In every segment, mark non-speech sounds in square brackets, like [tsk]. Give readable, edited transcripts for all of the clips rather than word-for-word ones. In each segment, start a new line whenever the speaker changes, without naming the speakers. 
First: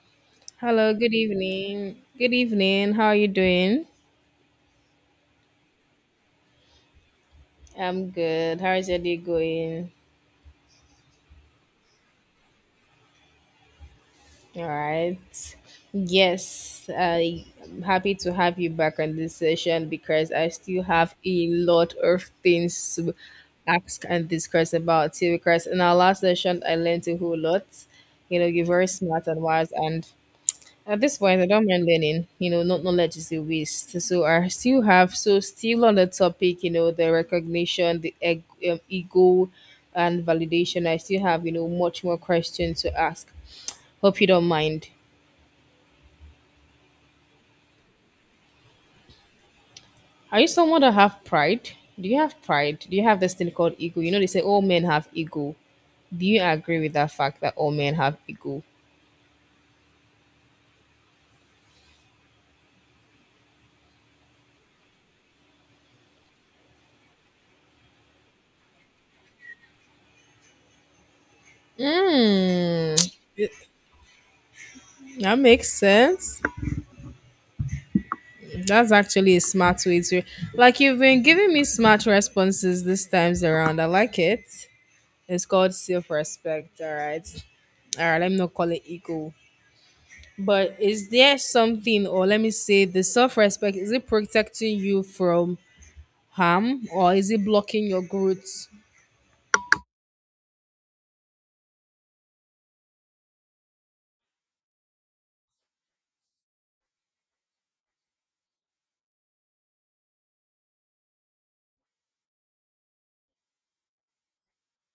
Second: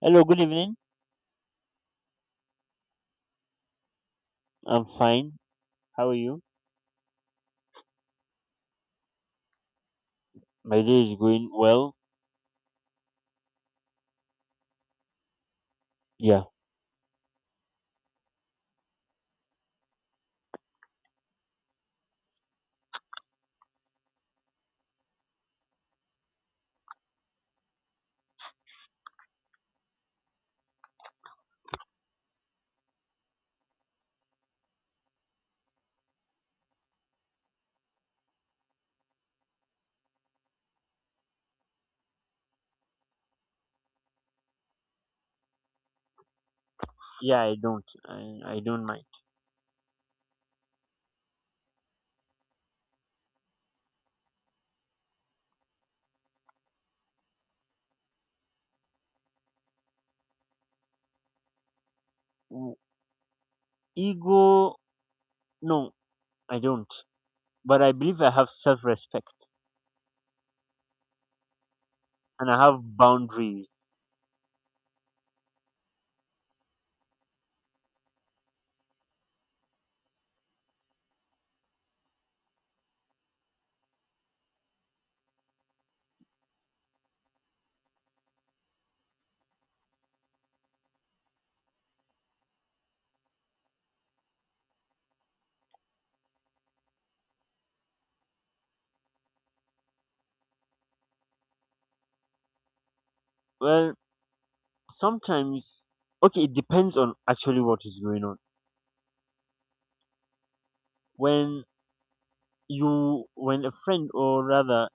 Hello, good evening.
Hello, good evening. Good evening. How are you doing?
I'm fine. How are you?
I'm good. How is your day going?
My day is going well.
All right.
Yeah.
Yes, I'm happy to have you back on this session because I still have a lot of things to ask and discuss about you. Because in our last session, I learned a whole lot. You know, you're very smart and wise, and at this point, I don't mind learning. You know, not knowledge is a waste. So I still have. So still on the topic, you know, the recognition, the ego, and validation. I still have, you know, much more questions to ask. Hope you don't mind.
Yeah, I don't. I don't mind.
Are you someone that have pride? Do you have pride? Do you have this thing called ego? You know, they say all men have ego. Do you agree with that fact that all men have ego?
Mm, ego, no, I don't. But I believe I have self respect and I have
Mm,
boundaries.
that makes sense. That's actually a smart way to, like, you've been giving me smart responses this times around. I like it. It's called self-respect, all right. All right, let me not call it ego. But is there something, or let me say the self-respect, is it protecting you from harm or is it blocking your growth?
Well, sometimes, okay, it depends on actually what is going on. When when a friend, or rather,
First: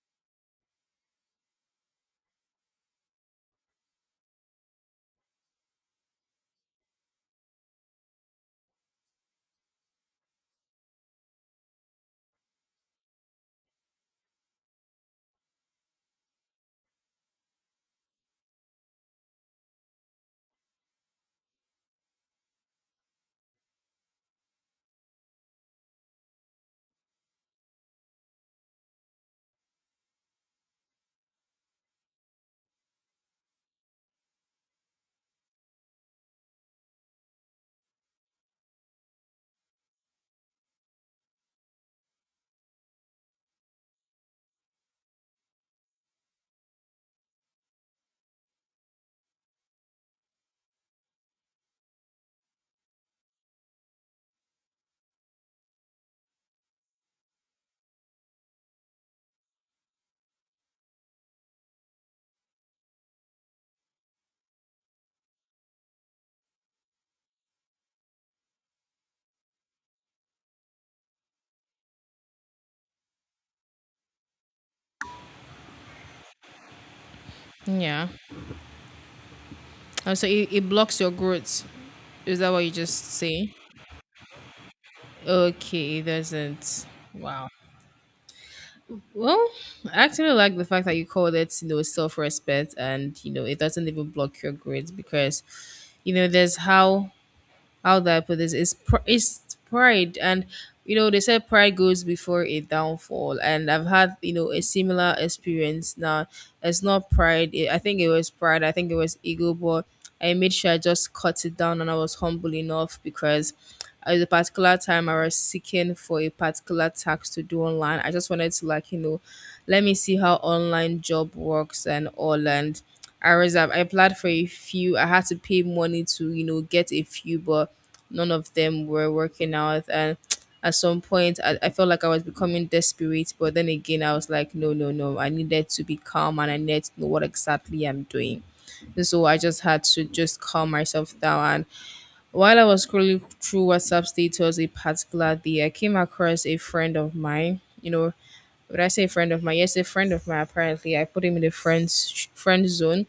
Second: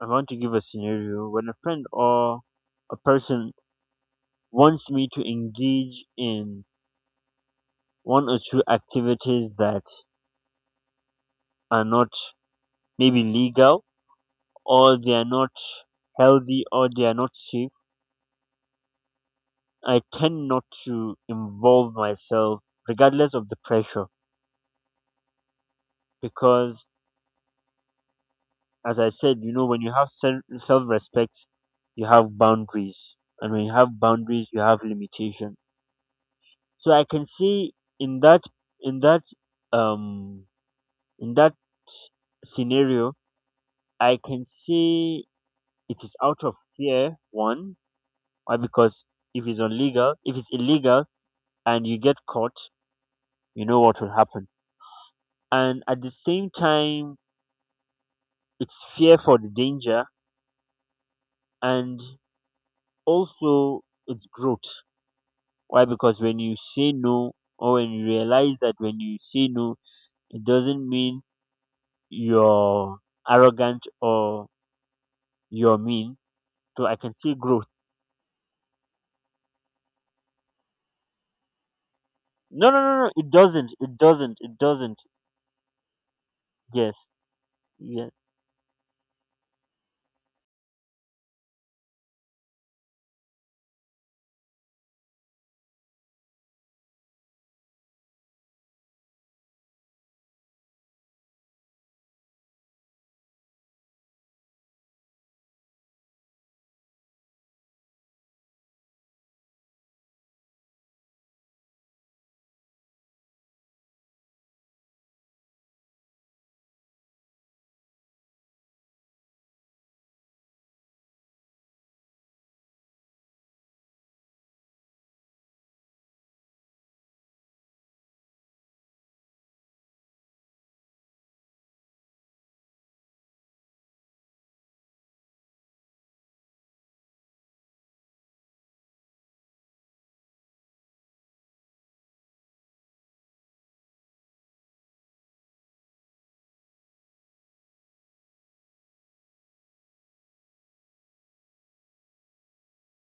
I want to give a scenario, when a friend or a person wants me to engage in one or two activities that are not maybe legal or they are not healthy or they are not safe, I tend not to involve myself regardless of the pressure because, as I said, you know, when you have self respect, you have boundaries, and when you have boundaries, you have limitation. So I can say in that, in that, um, in that scenario, I can say it is out of fear, one. Why? Because if it's illegal, and you get caught, you know what will happen. And at the same time, it's fear for the danger, and also it's growth. Why? Because when you say no, or when you realize that when you say no, it doesn't mean you're arrogant or you're mean. So I can see growth.
Yeah. Oh, so it blocks your growth. Is that what
No,
you
no, no,
just
no. It
say?
doesn't. It doesn't. It doesn't.
Okay, it doesn't.
Yes.
Wow.
Yes.
Well, I actually like the fact that you called it, you know, self respect and, you know, it doesn't even block your grades because, you know, there's how do I put this? It's it's pride, and you know they said pride goes before a downfall, and I've had, you know, a similar experience. Now it's not pride. It, I think it was pride. I think it was ego, but I made sure I just cut it down, and I was humble enough because at a particular time I was seeking for a particular tax to do online. I just wanted to, like, you know, let me see how online job works and all and. I was I applied for a few. I had to pay money to, you know, get a few, but none of them were working out, and [tsk] at some point I felt like I was becoming desperate, but then again I was like, no, no, no, I needed to be calm and I needed to know what exactly I'm doing, so I just had to just calm myself down. And while I was scrolling through WhatsApp status a particular day, I came across a friend of mine. You know, when I say friend of mine, yes, a friend of mine, apparently I put him in the friends friend zone.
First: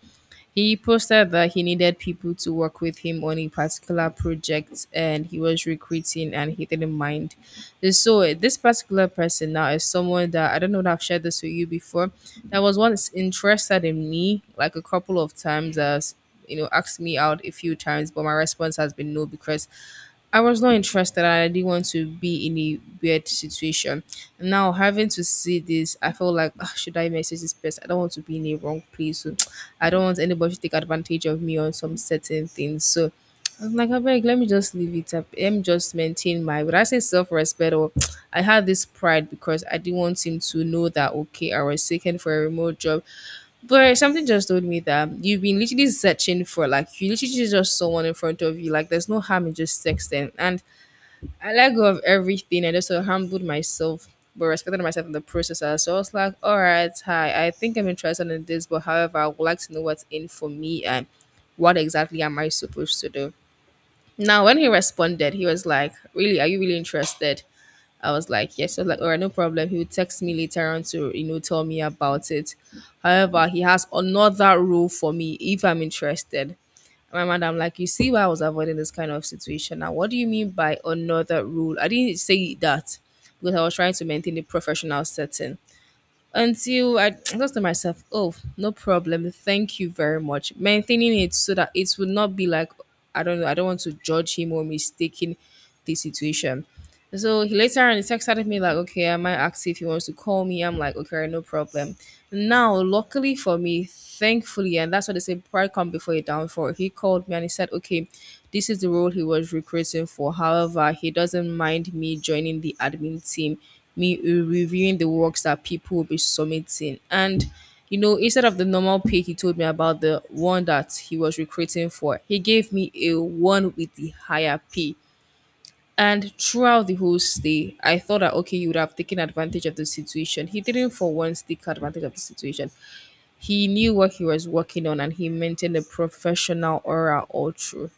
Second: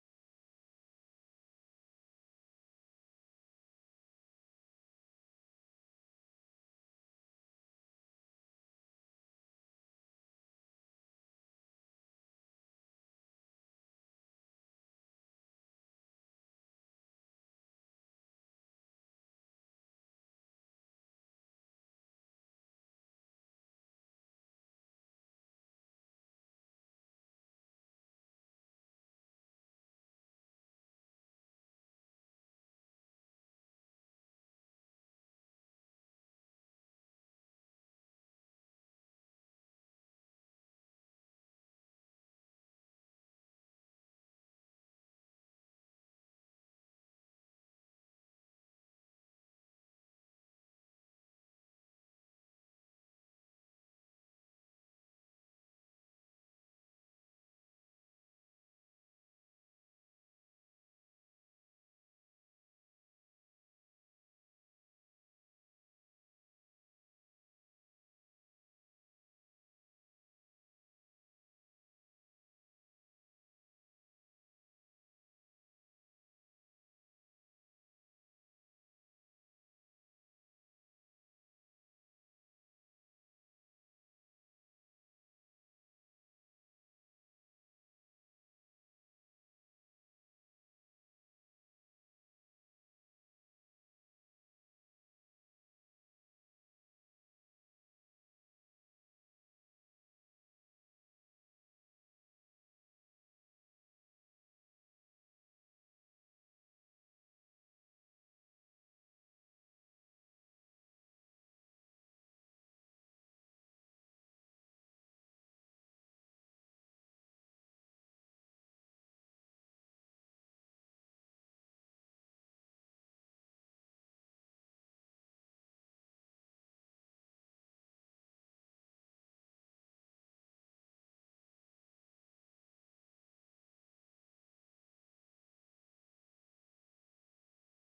He posted that he needed people to work with him on a particular project and he was recruiting and he didn't mind. And so, this particular person now is someone that I don't know that I've shared this with you before, that was once interested in me like a couple of times, as you know, asked me out a few times, but my response has been no because I was not interested and I didn't want to be in a weird situation. Now having to see this, I felt like, "Ah, should I message this person? I don't want to be in a wrong place." So [tsk] I don't want anybody to take advantage of me on some certain things. So I was like, I beg, let me just leave it up. Let me just maintain my, would I say, self respect, or [tsk] I had this pride because I didn't want him to know that okay, I was taken for a remote job. But something just told me that you've been literally searching for, like, you literally just someone in front of you. Like there's no harm in just sexting. And I let go of everything. I just sort of humbled myself but respected myself in the process as well. So I was like, all right, hi, I think I'm interested in this, but however, I would like to know what's in for me and what exactly am I supposed to do? Now when he responded, he was like, really, are you really interested? I was like, yes. I was like, all right, no problem. He would text me later on to, you know, tell me about it. However, he has another role for me if I'm interested. And my madam, like, you see why I was avoiding this kind of situation. Now, what do you mean by another rule? I didn't say that because I was trying to maintain the professional setting. Until I just to myself, oh, no problem. Thank you very much. Maintaining it so that it would not be like, I don't know, I don't want to judge him or mistaking the situation. So he later on he texted me like, okay, I might ask if he wants to call me. I'm like, okay, no problem. Now, luckily for me, thankfully, and that's what they say, pride come before a downfall. He called me and he said, okay, this is the role he was recruiting for. However, he doesn't mind me joining the admin team, me reviewing the works that people will be submitting. And you know, instead of the normal pay he told me about the one that he was recruiting for, he gave me a one with the higher pay, and throughout the whole stay, I thought that okay, he would have taken advantage of the situation. He didn't for once take advantage of the situation. He knew what he was working on and he maintained a professional aura all through,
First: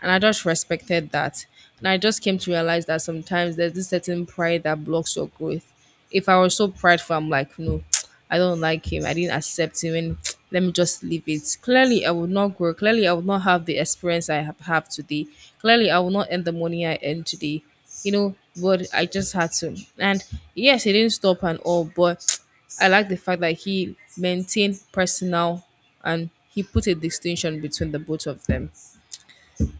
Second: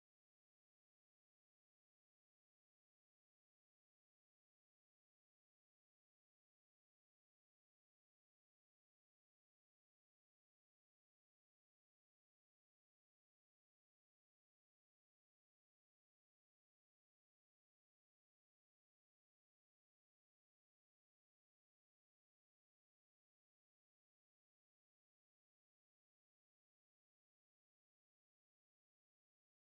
and I just respected that. And I just came to realize that sometimes there's this certain pride that blocks your growth. If I was so prideful, I'm like, no, [tsk] I don't like him, I didn't accept him, and [tsk] let me just leave it. Clearly, I would not grow. Clearly, I would not have the experience I have today. Clearly, I will not earn the money I earn today. You know, but I just had to. And yes, he didn't stop and all, but [tsk] I like the fact that he maintained personal and he put a distinction between the both of them.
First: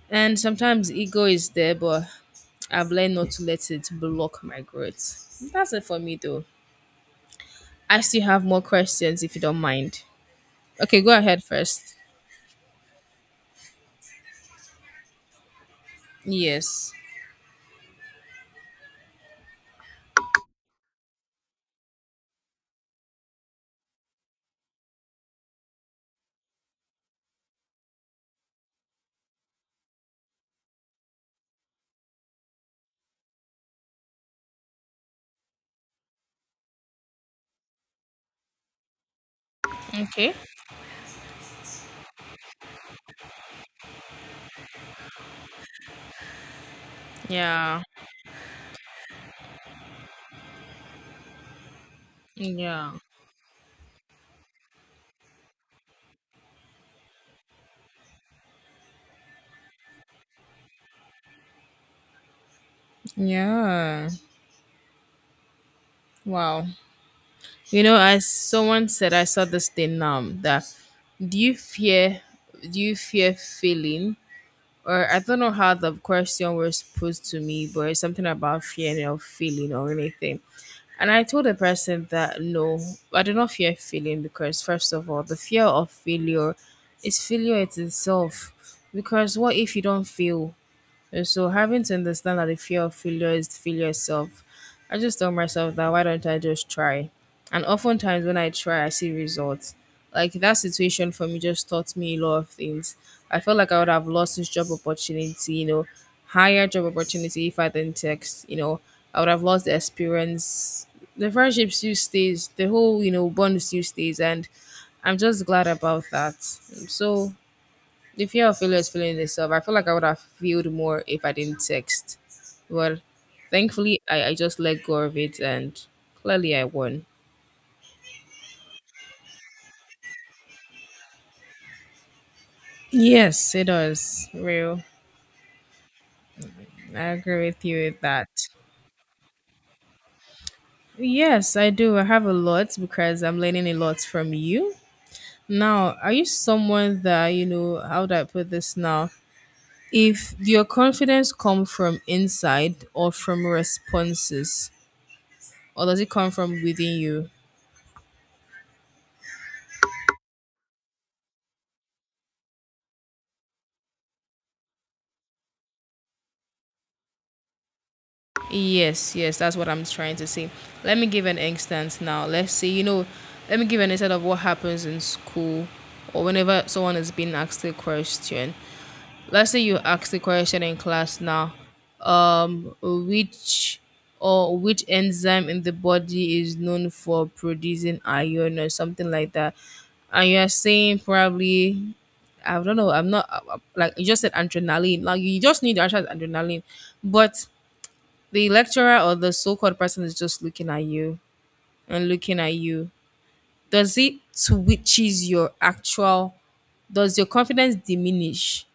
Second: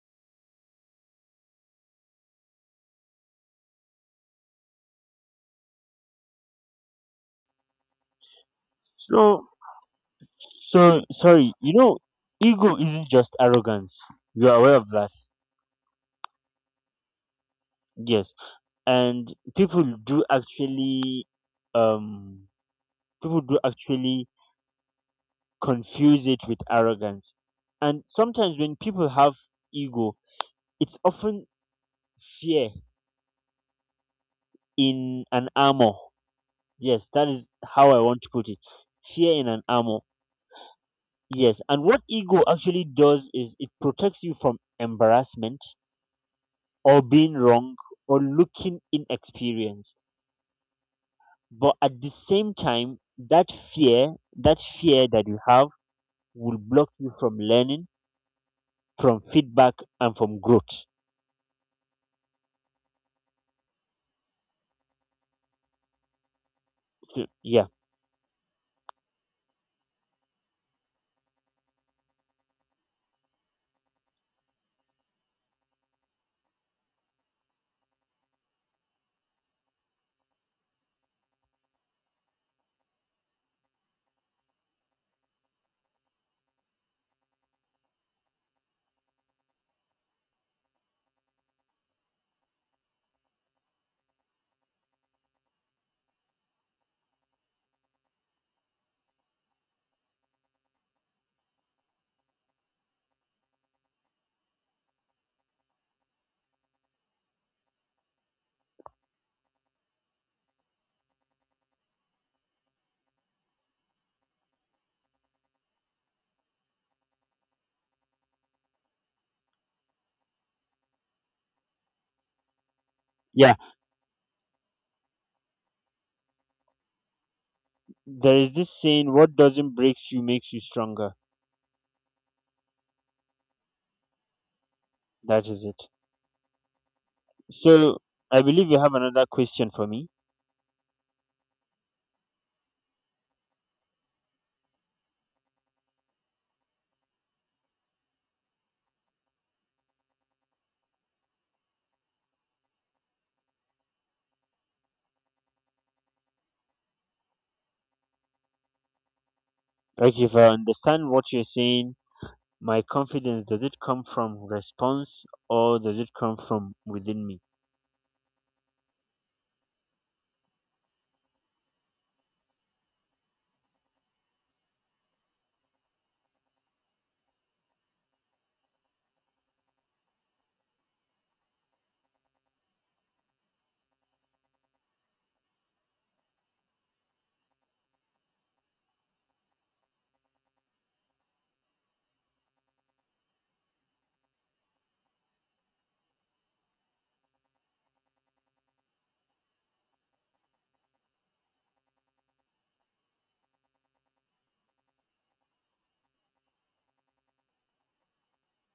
And sometimes ego is there, but I've learned not to let it block my growth. That's it for me, though. I still have more questions if you
So
don't mind.
So
Okay, go ahead
sorry, you
first.
know, ego isn't just arrogance. You are aware of that.
Yes.
Yes. And um people do actually confuse it with arrogance. And sometimes when people have ego, it's often fear in an armor. Yes, that is how I want to put it. Fear in an armor.
Okay.
Yes. And what ego actually does is it protects you from embarrassment or being wrong
Yeah.
or looking inexperienced. But at the same
Yeah.
time, that fear that you have will block you from learning, from feedback, and from growth.
Yeah. Wow.
So, yeah.
You know, as someone said, I saw this thing now, that do you fear, do you fear failing, or I don't know how the question was posed to me, but it's something about fear or feeling or anything. And I told the person that no, I do not fear failing because, first of all, the fear of failure is failure it's itself. Because what if you don't fail? So having to understand that the fear of failure is failure itself, I just tell myself that why don't I just try? And oftentimes when I try, I see results. Like that situation for me just taught me a lot of things. I felt like I would have lost this job opportunity, you know, higher job opportunity if I didn't text, you know, I would have lost the experience. The friendship still stays, the whole, you know, bond still stays, and I'm just glad about that. So the fear of failure is feeling itself. I feel like I would have failed more if I didn't text. But
Yeah.
thankfully, I just let go of it, and clearly I won.
There is this saying, what doesn't break you makes you stronger.
Yes, it does. Real.
That is it.
I agree with you
So
with that.
I believe you have another question for me.
Yes, I do. I have a lot because I'm learning a lot from you. Now, are you someone that, you know, how do I put this now? If your confidence come from inside or from responses, or does it come from within you?
Like if I understand what you're saying, my confidence, does it come from response or does it come from within me?
Yes, yes, that's what I'm trying to say. Let me give an instance now. Let's say, you know, let me give an instance of what happens in school or whenever someone is being asked a question. Let's say you ask the question in class now, which or which enzyme in the body is known for producing iron or something like that. And you're saying probably, I don't know, I'm not like you just said adrenaline. Like you just need to answer is adrenaline. But the lecturer or the so-called person is just looking at you and looking at you, does it switches your actual, does your confidence diminish,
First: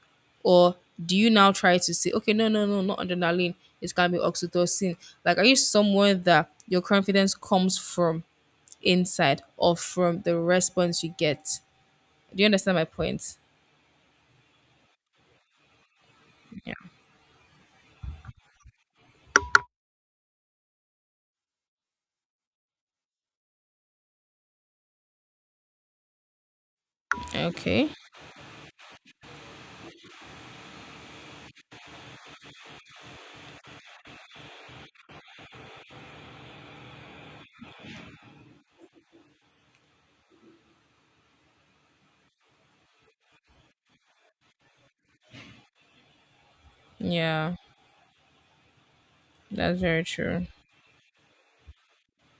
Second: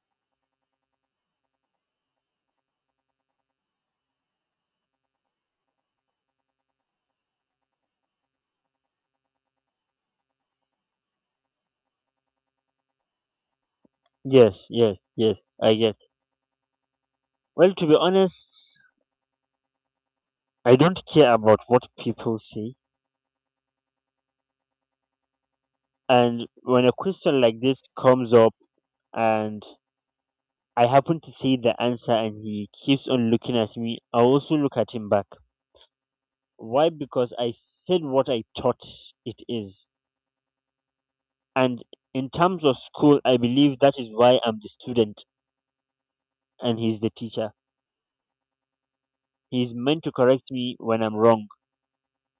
or do you now try to say okay, no, no, no, not adrenaline, it's gonna be oxytocin? Like, are you someone that your confidence comes from inside or from the response you get? Do you understand my point?
Yes, yes, yes. I get.
Yeah.
Well, to be honest, I don't care about what people say. And when a question like this
Okay.
comes up and I happen to say the answer and he keeps on looking at me, I also look at him back. Why? Because I said what I thought it is. And in terms of school, I believe that is why I'm the student and he's the teacher.
Yeah.
He's
That's
meant
very
to
true.
correct me when I'm wrong.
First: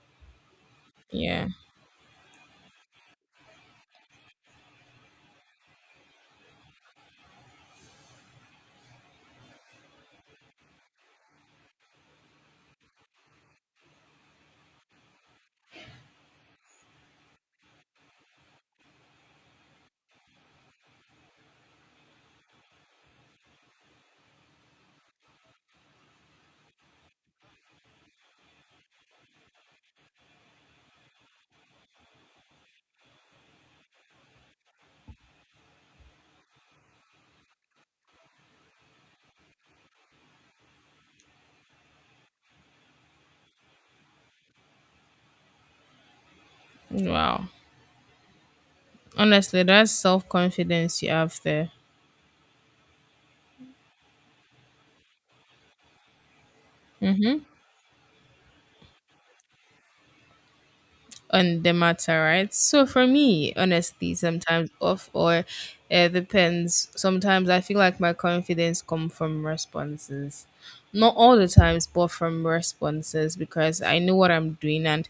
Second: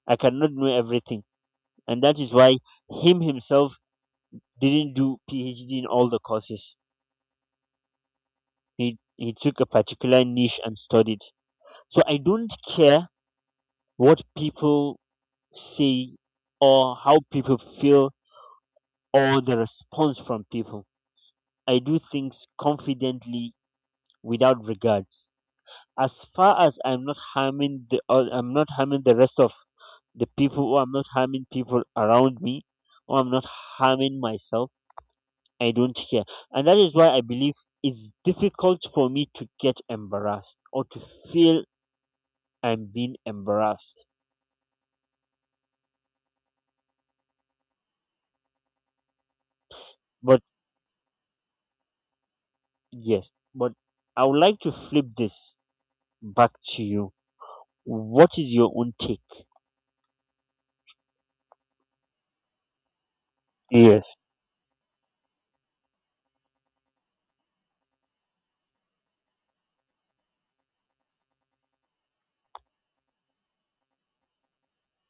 I cannot know everything.
Yeah.
And that is why him himself didn't do PhD in all the courses. He took a particular niche and studied. So I don't care what people say or how people feel or the response from people. I do things confidently without regards. As far as I'm not harming the I'm not harming the rest of the people or I'm not harming people around me or I'm not harming myself, I don't care. And that is why I believe it's difficult for me to get embarrassed or to feel I'm being embarrassed.
Wow. Honestly, that's
But
self-confidence you have there.
yes, but I would like to flip this back to you.
Mm-hmm.
What is your own take?
On the matter, right? So for me,
Yes.
honestly, sometimes off or it depends. Sometimes I feel like my confidence come from responses. Not all the times, but from responses because I know what I'm doing, and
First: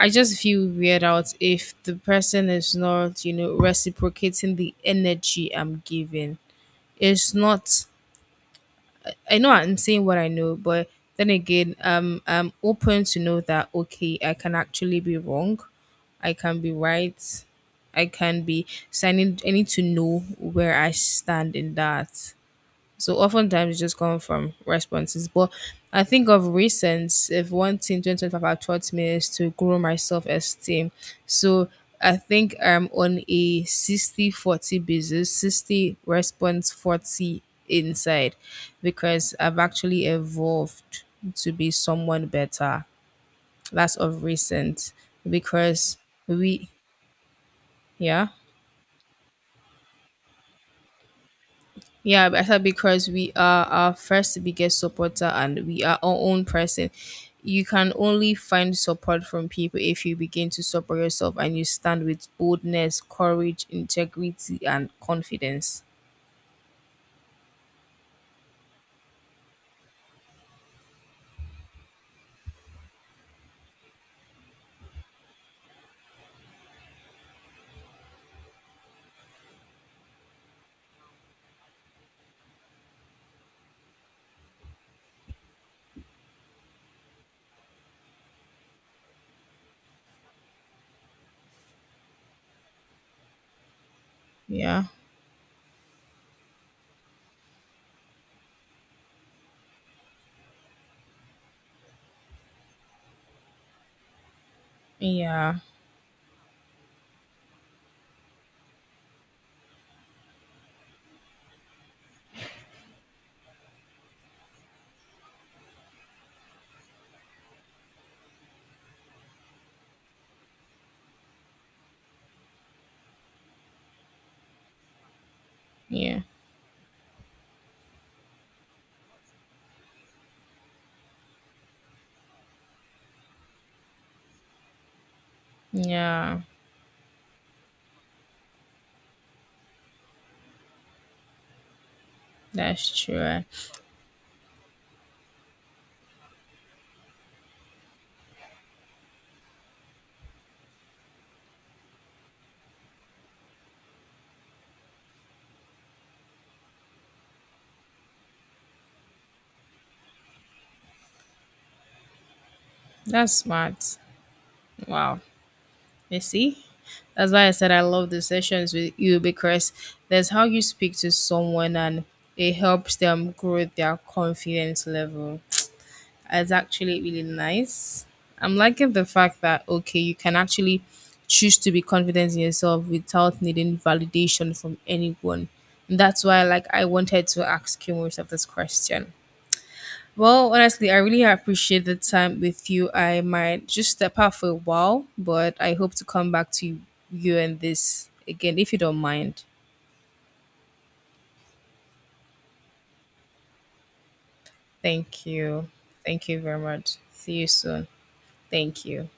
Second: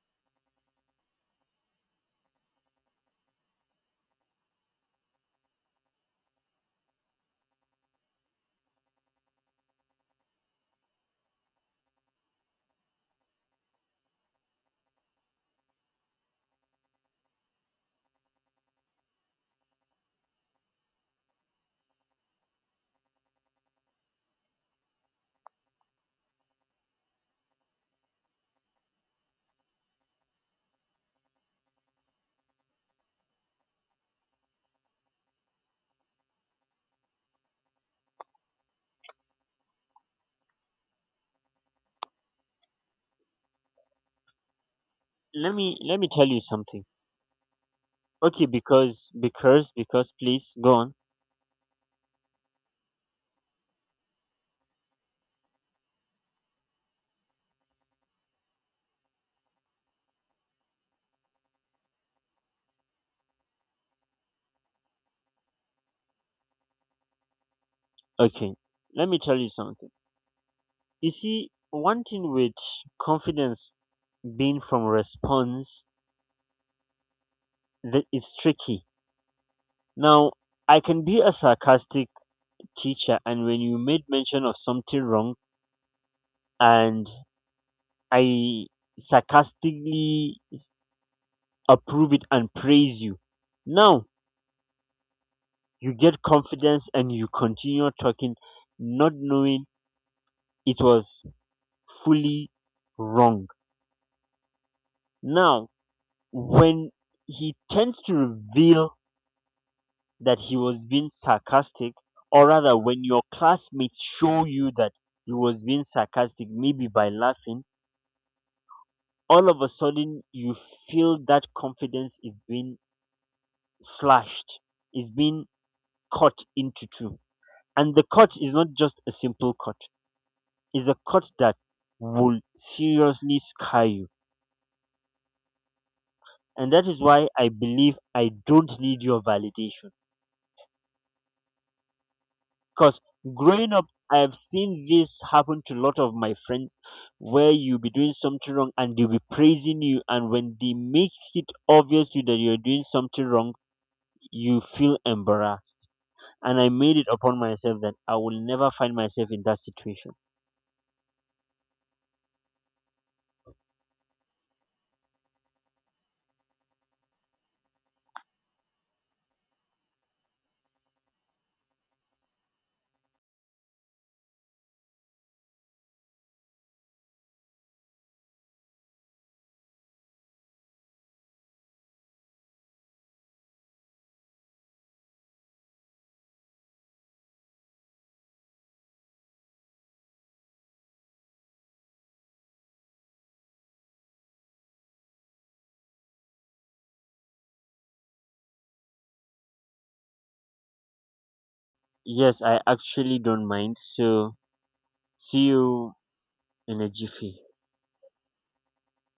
I just feel weird out if the person is not, you know, reciprocating the energy I'm giving. It's not I know I'm saying what I know, but then again, I'm open to know that okay, I can actually be wrong, I can be right, I can be. So I need to know where I stand in that. So oftentimes it just come from responses. But I think of recent, if one thing 2025 have taught me is to grow my self esteem. So I think I'm on a 60-40 basis, 60 response, 40 inside, because I've actually evolved to be someone better. That's of recent,
Let me
because
let me tell you
we,
something.
yeah.
Okay, because please go on.
Yeah, better because we are our first biggest supporter and we are our own person. You can only find support from people if you begin to support yourself and you stand with boldness, courage, integrity, and confidence.
Okay. Let me tell you something. You see, one thing with confidence being from response that it's tricky. Now I can be a sarcastic teacher and when you made mention of something wrong and I sarcastically s- approve it and praise you. Now
Yeah,
you get confidence and you continue talking, not knowing it was fully wrong.
yeah,
Now, when he tends to reveal that he was being sarcastic, or rather, when your classmates show you that he was being sarcastic, maybe by laughing, all of a sudden you feel that confidence is being slashed, is being
yeah,
cut into two. And the cut is not just a simple cut, it's a cut that will seriously scar you.
yeah.
And that is why I believe I don't need your validation.
That's
Because
true. Eh?
growing up, I've seen this happen to a lot of my friends where you'll be doing something wrong and they'll be praising you. And when they make it obvious to you that you're doing something wrong, you feel embarrassed. And I made it upon myself that I will never find myself in that situation.
That's smart. Wow. You see? That's why I said I love the sessions with you because that's how you speak to someone and it helps them grow their confidence level. It's actually really nice. I'm liking the fact that okay, you can actually choose to be confident in yourself without needing validation from anyone. And that's why like I wanted to ask you most of this question. Well, honestly, I really appreciate the time with you. I might just step out for a while, but I hope to come back to you and this again if you don't mind.
Yes, I actually don't mind. So,
Thank
see
you.
you
Thank you very
in a
much. See
jiffy.
you soon. Thank you.